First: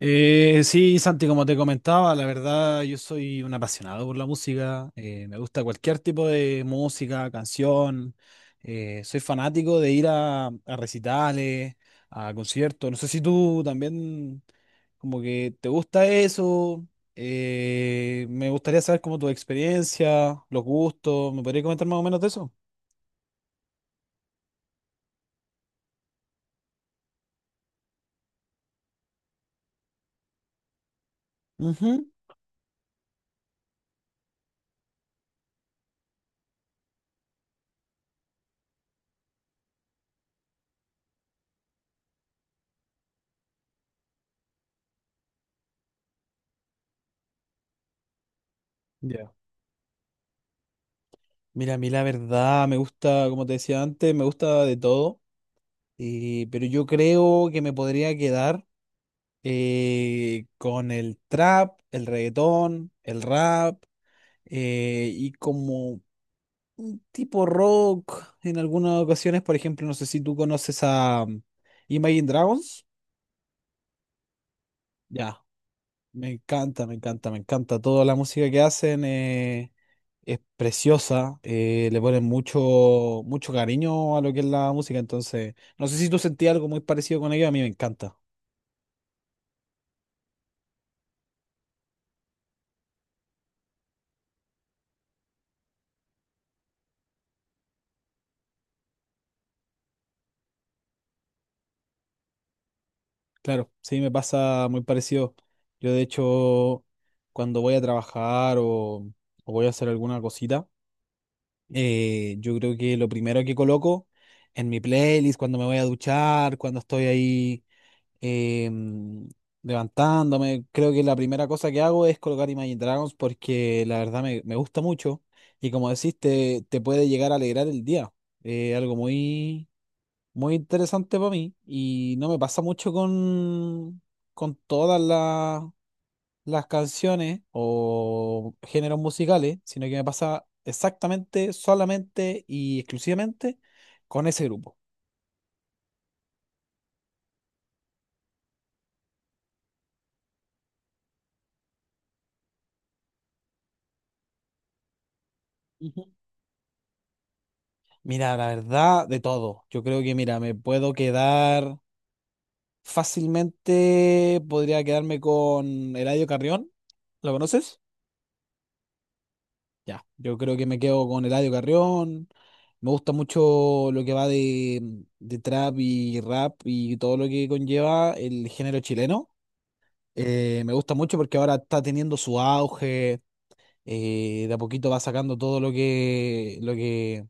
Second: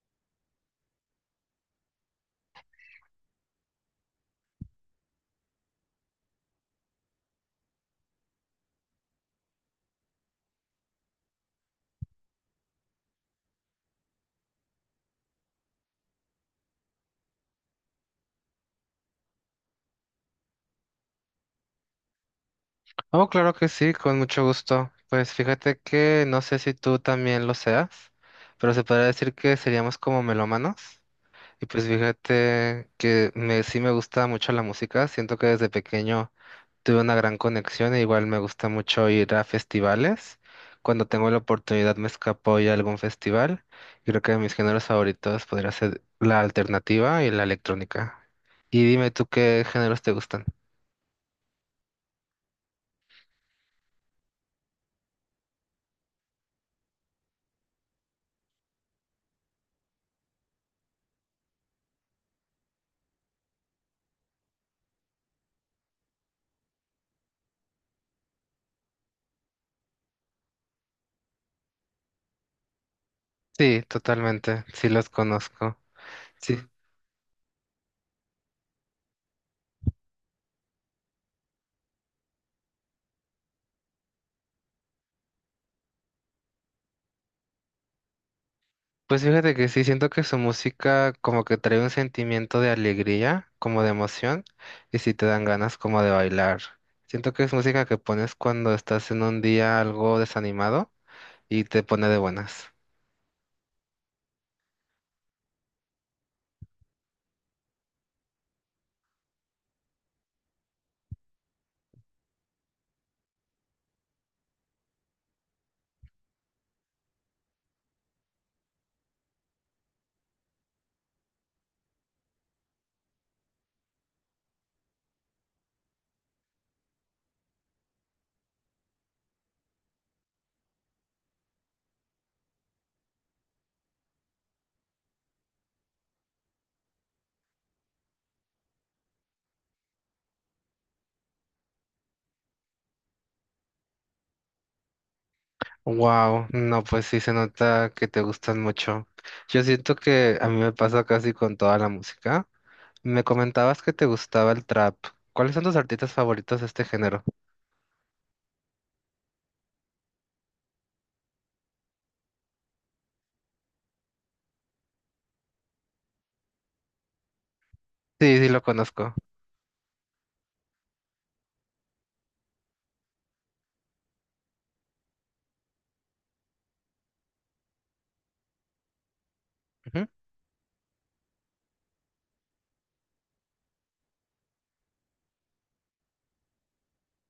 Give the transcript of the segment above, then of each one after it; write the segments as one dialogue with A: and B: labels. A: Sí, Santi, como te comentaba, la verdad yo soy un apasionado por la música, me gusta cualquier tipo de música, canción, soy fanático de ir a recitales, a conciertos, no sé si tú también como que te gusta eso, me gustaría saber como tu experiencia, los gustos, ¿me podrías comentar más o menos de eso?
B: Oh, claro que sí, con mucho gusto. Pues fíjate que no sé si tú también lo seas, pero se podría decir que seríamos como melómanos. Y pues
A: Ujú.
B: fíjate sí me gusta mucho la música. Siento que desde pequeño tuve una gran conexión e igual me gusta mucho ir a festivales. Cuando tengo la oportunidad me escapo y a algún festival. Y creo que mis géneros favoritos podría ser la alternativa y la electrónica. Y dime tú
A: Ya.
B: qué géneros te gustan.
A: Mira, a mí la verdad me gusta, como te decía antes, me gusta de todo. Pero yo creo que me podría quedar, con el trap, el reggaetón, el rap, y como tipo rock en algunas ocasiones. Por ejemplo, no sé si tú conoces a Imagine Dragons.
B: Sí, totalmente, sí los
A: Ya,
B: conozco.
A: me
B: Sí.
A: encanta, me encanta, me encanta. Toda la música que hacen, es preciosa. Le ponen mucho, mucho cariño a lo que es la música. Entonces, no sé si tú sentías algo muy parecido con ellos. A mí me encanta.
B: Pues fíjate que sí, siento que su música como que trae un sentimiento de alegría, como de emoción, y sí te dan ganas como de bailar. Siento que es música que pones cuando estás en un día algo desanimado y te pone de buenas.
A: Claro, sí, me pasa muy parecido. Yo de hecho, cuando voy a trabajar o voy a hacer alguna cosita, yo creo que lo primero que coloco en mi playlist, cuando me voy a duchar, cuando estoy ahí, eh, mm, levantándome, creo que la primera cosa que hago es colocar Imagine Dragons porque la verdad me gusta mucho y como decís, te puede llegar a alegrar el día. Algo muy muy interesante para mí y no me pasa mucho con todas las canciones o géneros musicales, sino que me pasa exactamente, solamente y exclusivamente con ese grupo.
B: Wow, no, pues sí se nota que te gustan mucho. Yo siento que a mí me pasa casi con toda la música. Me comentabas que te gustaba el trap. ¿Cuáles son tus
A: Ujú.
B: artistas favoritos de este género?
A: Mira, la verdad, de todo. Yo creo que, mira, me puedo quedar fácilmente, podría quedarme con Eladio Carrión. ¿Lo conoces?
B: Sí, sí lo conozco.
A: Ya, yo creo que me quedo con Eladio Carrión. Me gusta mucho lo que va de trap y rap y todo lo que conlleva el género chileno.
B: Ujú.
A: Me gusta mucho porque ahora está teniendo su auge, de a poquito va sacando todo lo que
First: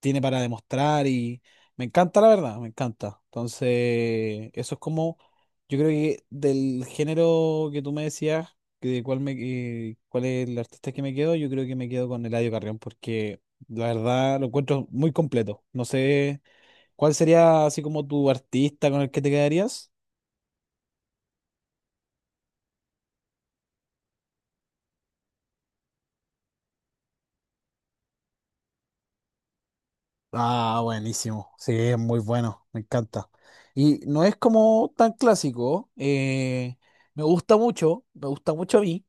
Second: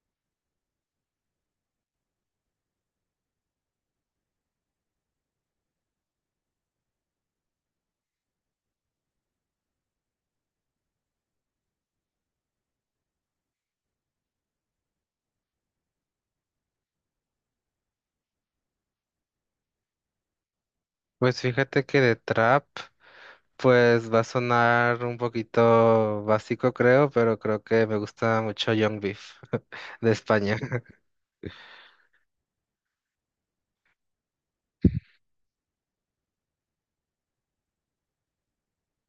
A: tiene para demostrar y me encanta, la verdad, me encanta. Entonces, eso es como, yo creo que del género que tú me decías, que de cuál me, cuál es el artista que me quedo, yo creo que me quedo con Eladio Carrión porque la verdad lo encuentro muy completo. No sé, ¿cuál sería así como tu artista con el que te quedarías?
B: Pues fíjate que de trap. Pues va a sonar un poquito básico, creo, pero creo que me gusta mucho Young Beef de España.
A: Ah, buenísimo. Sí, es muy bueno, me encanta. Y no es como tan clásico, me gusta mucho a mí,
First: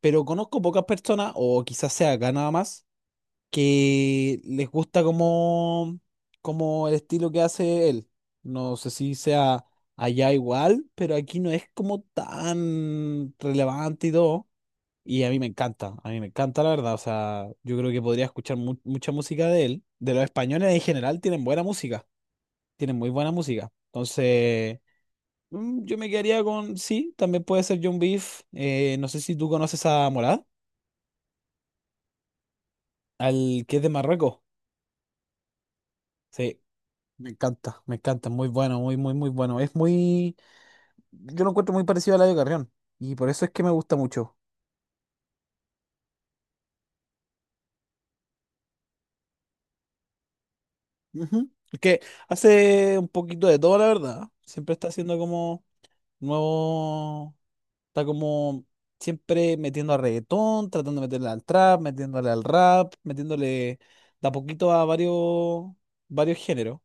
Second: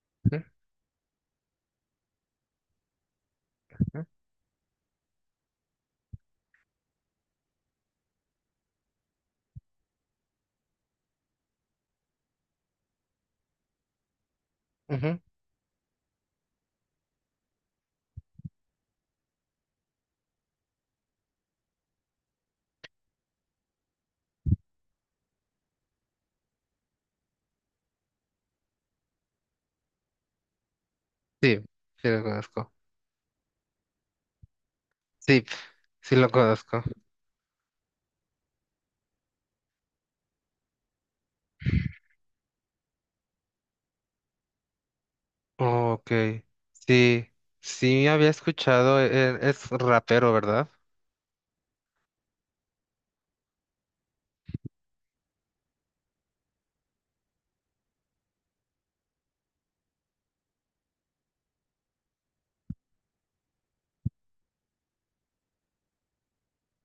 A: pero
B: Ujú,
A: conozco pocas personas, o quizás sea acá nada más, que les gusta como el estilo que hace él. No sé si sea allá igual, pero aquí no es como tan relevante y todo.
B: ujú.
A: Y a mí me encanta, a mí me encanta la verdad. O sea, yo creo que podría escuchar mucha música de él. De los españoles en general tienen buena música, tienen muy buena música. Entonces, yo me quedaría con, sí, también puede ser John Beef. No sé si tú conoces a Morad,
B: Sí, sí lo conozco.
A: al que es de Marruecos.
B: Sí, sí lo
A: Sí,
B: conozco.
A: me encanta, muy bueno, muy, muy, muy bueno. Yo lo encuentro muy parecido a Eladio Carrión y por eso es que me gusta mucho.
B: Ok, sí, sí había escuchado, es rapero, ¿verdad?
A: Ujú. Es que hace un poquito de todo, la verdad. Siempre está haciendo como nuevo. Está como siempre metiendo a reggaetón, tratando de meterle al trap, metiéndole al rap, metiéndole de a poquito a varios géneros.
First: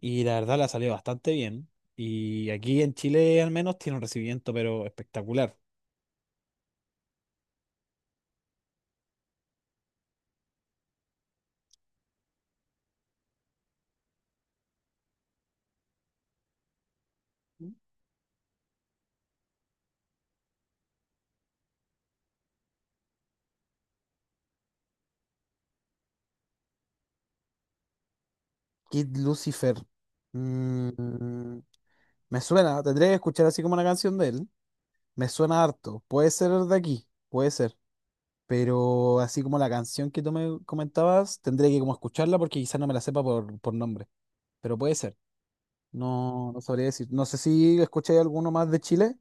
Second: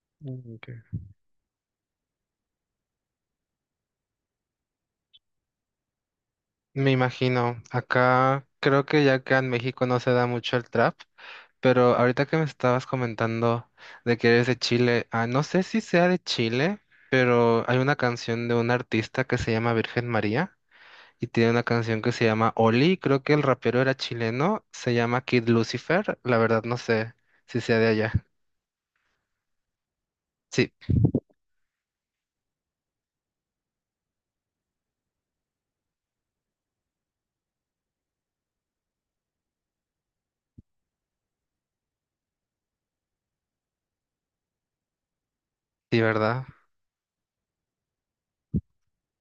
A: Y la
B: Mm,
A: verdad le ha salido
B: ok.
A: bastante bien. Y aquí en Chile al menos tiene un recibimiento, pero espectacular.
B: Me imagino, acá creo que ya que en México no se da mucho el trap. Pero ahorita que me estabas comentando de que eres de Chile, ah, no sé si sea de Chile, pero hay una canción de un artista que se llama Virgen María y tiene una canción que se llama Oli, creo que el rapero era chileno, se llama Kid Lucifer, la verdad no sé si sea de allá.
A: Kid Lucifer.
B: Sí,
A: Mm, Me suena, tendría que escuchar así como una canción de él. Me suena harto. Puede ser de aquí, puede ser. Pero así como la canción que tú me comentabas, tendría que como escucharla porque quizás no me la sepa por nombre. Pero puede ser.
B: sí, ¿verdad?
A: No, no sabría decir. No sé si escuché alguno más de Chile.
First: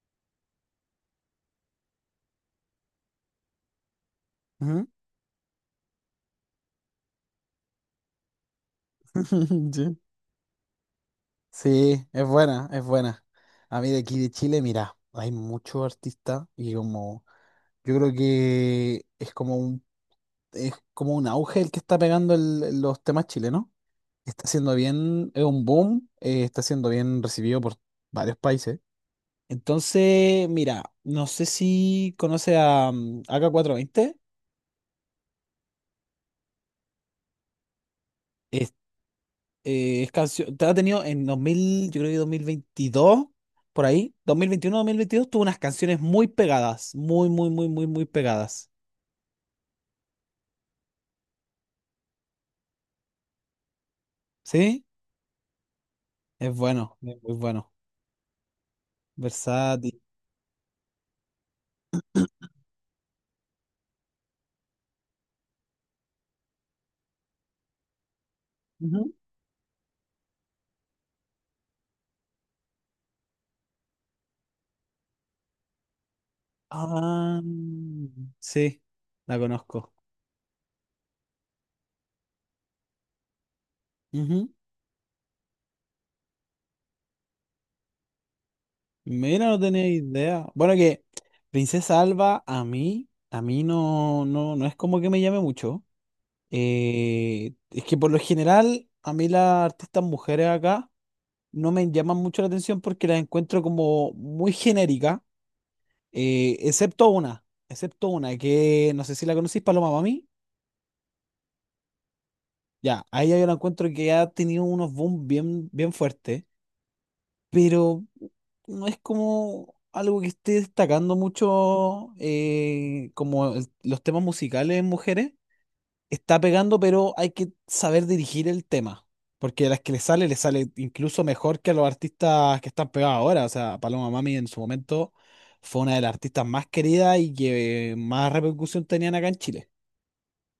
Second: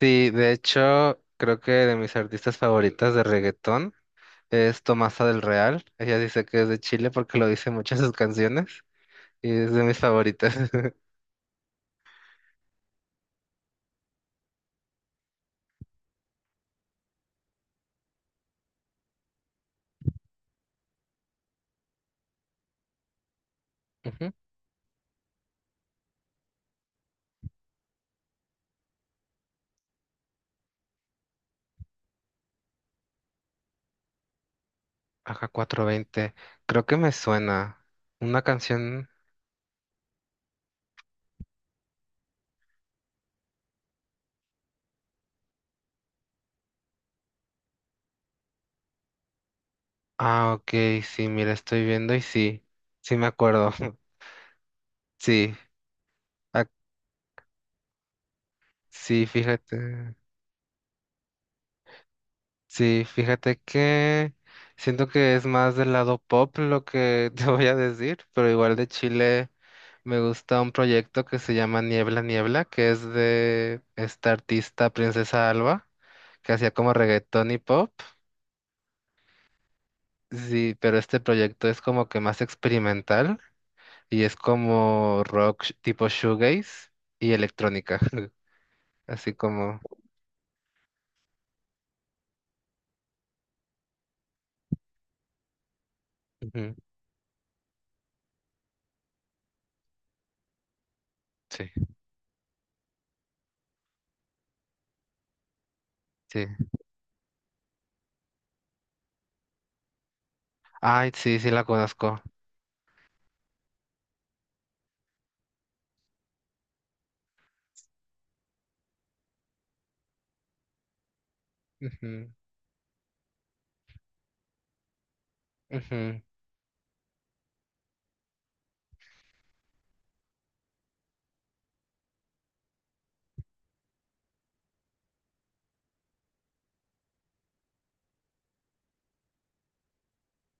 B: Sí, de hecho, creo que de mis artistas favoritas de reggaetón es
A: Ujú.
B: Tomasa del Real, ella dice que es de Chile porque lo dice mucho en sus canciones y es de
A: Sí.
B: mis favoritas.
A: Sí, es buena, es buena. A mí de aquí de Chile, mira, hay muchos artistas y como yo creo que es como un auge el que está pegando los temas chilenos. Está siendo bien, es un boom, está siendo bien recibido por varios países. Entonces, mira, no sé si conoce a AK420.
B: AK20. Creo que me suena. Una canción.
A: Es canción, te ha tenido en 2000 yo creo que 2022 por ahí, dos mil veintiuno, 2022 tuvo unas canciones muy pegadas, muy, muy, muy, muy, muy pegadas.
B: Ah, ok, sí, mira, estoy viendo y sí. Sí me acuerdo.
A: ¿Sí?
B: Sí.
A: Es
B: Ah,
A: bueno, es muy bueno.
B: sí,
A: Versátil.
B: fíjate. Sí, fíjate que siento que es más del lado pop lo que te voy a decir, pero igual de
A: Ujú.
B: Chile me gusta un proyecto que se llama Niebla Niebla, que es de esta artista Princesa Alba, que hacía como
A: Ah,
B: reggaetón y pop.
A: sí, la conozco.
B: Sí, pero este proyecto es como que más experimental. Y es
A: Ujú.
B: como rock tipo shoegaze y electrónica. Así
A: Mira, no
B: como.
A: tenía idea. Bueno, que Princesa Alba a mí no, no, no es como que me llame mucho.
B: Ujú.
A: Es que por lo general, a mí las artistas mujeres acá
B: Sí,
A: no me llaman mucho la atención porque las encuentro como muy genéricas,
B: sí.
A: eh, excepto una, excepto una que no sé si la conocís, Paloma Mami.
B: Ay, sí, sí la conozco.
A: Ya, a ella yo la encuentro que ha tenido unos boom bien, bien fuertes, pero no es como algo que esté destacando mucho,
B: Ujú,
A: como los temas musicales en mujeres.
B: ujú.
A: Está pegando, pero hay que saber dirigir el tema. Porque a las que le sale incluso mejor que a los artistas que están pegados ahora. O sea, Paloma Mami en su momento fue una de las artistas más queridas y que más repercusión tenían acá en Chile.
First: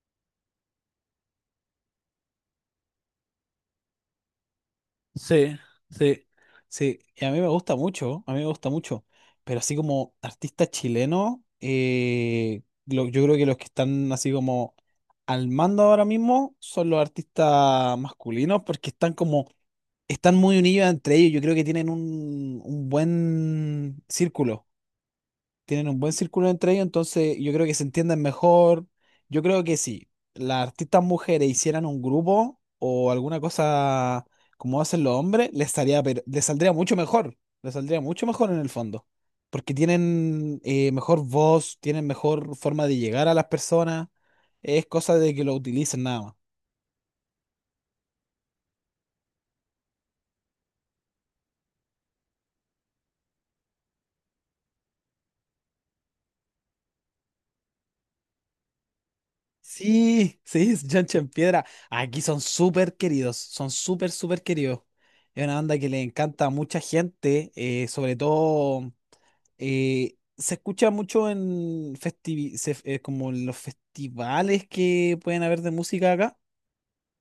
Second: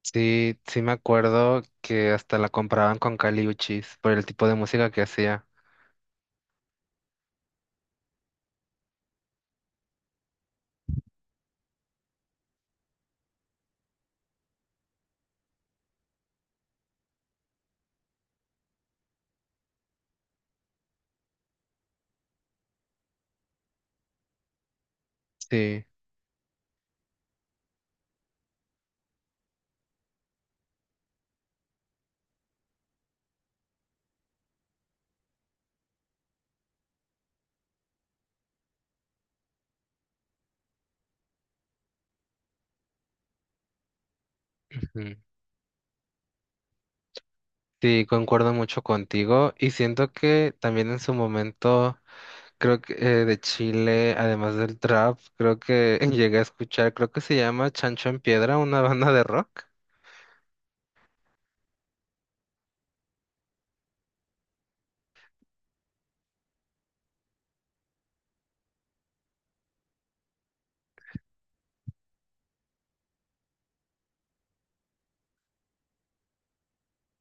B: Sí, sí me acuerdo que hasta la compraban con Kali Uchis por el tipo de música que hacía.
A: Sí, sí. Sí, y a mí me gusta mucho, a mí me gusta mucho. Pero así como artista chileno, yo creo que los que están así como al mando ahora mismo son los artistas masculinos porque están como están muy unidos entre ellos. Yo creo que tienen un buen círculo.
B: Sí.
A: Tienen un buen círculo entre ellos, entonces yo creo que se entienden mejor. Yo creo que si las artistas mujeres hicieran un grupo o alguna cosa como hacen los hombres, les estaría, les saldría mucho mejor. Les saldría mucho mejor en el fondo. Porque tienen mejor voz, tienen mejor forma de llegar a las personas. Es
B: Ujú.
A: cosa de que lo utilicen nada más.
B: Sí, concuerdo mucho contigo. Y siento que también en su momento, creo que de Chile, además del trap, creo que llegué a escuchar, creo que se llama Chancho en Piedra, una banda de rock.
A: Sí, sí, es Johnson Piedra. Aquí son súper queridos, son súper, súper queridos. Es una banda que le encanta a mucha gente, sobre todo, se escucha mucho en como en los festivales que pueden haber de música acá.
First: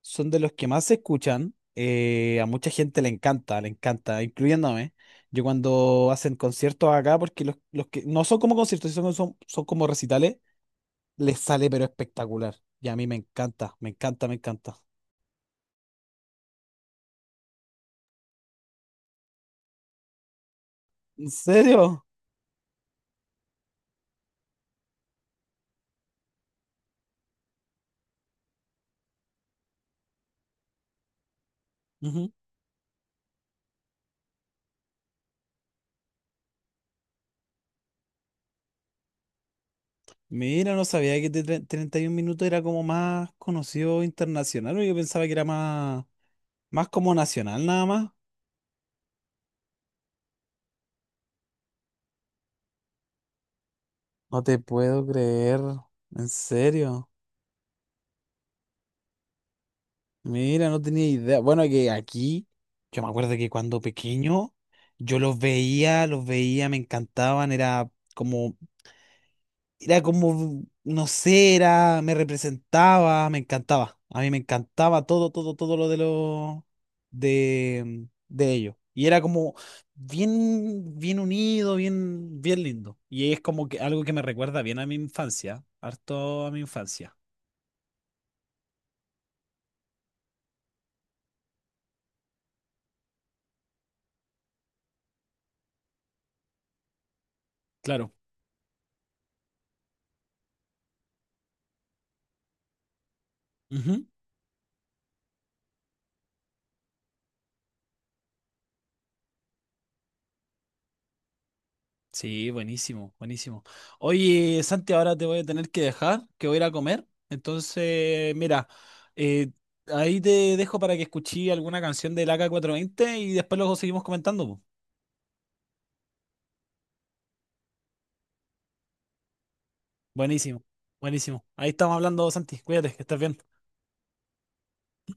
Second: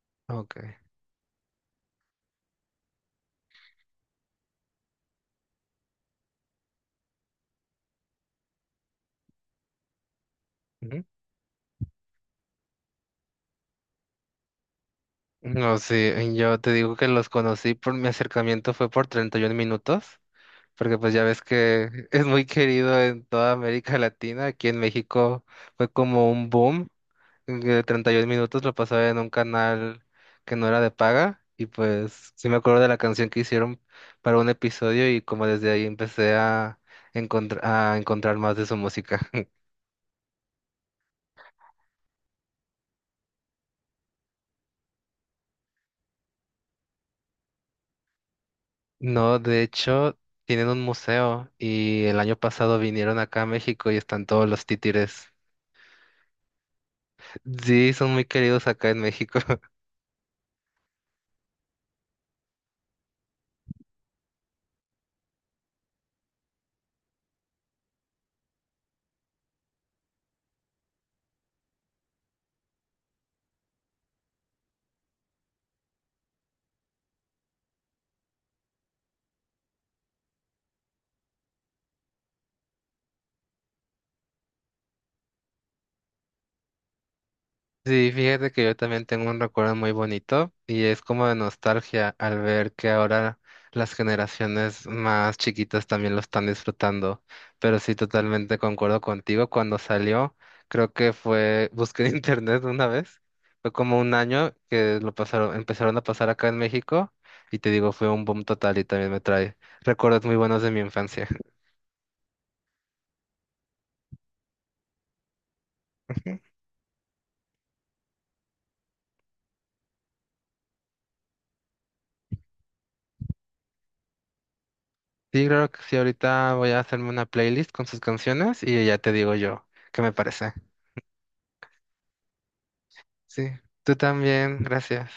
A: Son de los
B: Ok.
A: que más se escuchan. A mucha gente le encanta, incluyéndome. Yo cuando hacen conciertos acá, porque los que no son como conciertos, son como recitales les sale pero espectacular. Y a mí me encanta, me encanta, me encanta.
B: No, sí, yo te digo que los conocí, por mi acercamiento fue por 31 minutos, porque pues ya
A: ¿En
B: ves
A: serio?
B: que es muy querido en toda América Latina. Aquí en México fue como un boom, que 31 minutos lo pasaba en un canal que no era de paga y pues
A: Ujú.
B: sí me acuerdo de la canción que hicieron para un episodio y como desde ahí empecé a a encontrar más de su música.
A: Mira, no sabía que 31 minutos era como más conocido internacional, o yo pensaba que era más como nacional nada más.
B: No, de hecho, tienen un museo y el año pasado vinieron acá a México y están
A: No
B: todos
A: te
B: los
A: puedo
B: títeres.
A: creer, en serio.
B: Sí, son muy queridos acá en México.
A: Mira, no tenía idea. Bueno, que aquí, yo me acuerdo que cuando pequeño, yo los veía, me encantaban, era como, no sé, era, me representaba, me encantaba. A mí me encantaba todo, todo, todo de ellos. Y era como bien, bien unido, bien, bien lindo. Y es como que algo que me recuerda bien a mi infancia, harto a mi infancia.
B: Sí, fíjate que yo también tengo un recuerdo muy bonito y es como de nostalgia al ver que ahora las generaciones más chiquitas también lo están disfrutando. Pero sí,
A: Claro.
B: totalmente concuerdo contigo. Cuando salió, creo que fue, busqué en internet una vez, fue como
A: Ujú.
B: un año que lo pasaron, empezaron a pasar acá en México y te digo, fue un boom total y también me trae recuerdos muy buenos de mi infancia.
A: Sí, buenísimo, buenísimo. Oye, Santi, ahora te voy a tener que dejar, que voy a ir a comer. Entonces, mira, eh, ahí te dejo para que escuché alguna canción del ak veinte y después luego seguimos comentando. Po.
B: Sí, claro que sí, ahorita voy a hacerme una playlist con sus canciones y ya te digo yo qué me parece.
A: Buenísimo, buenísimo. Ahí estamos hablando, Santi. Cuídate, que estés bien.
B: Sí, tú también, gracias.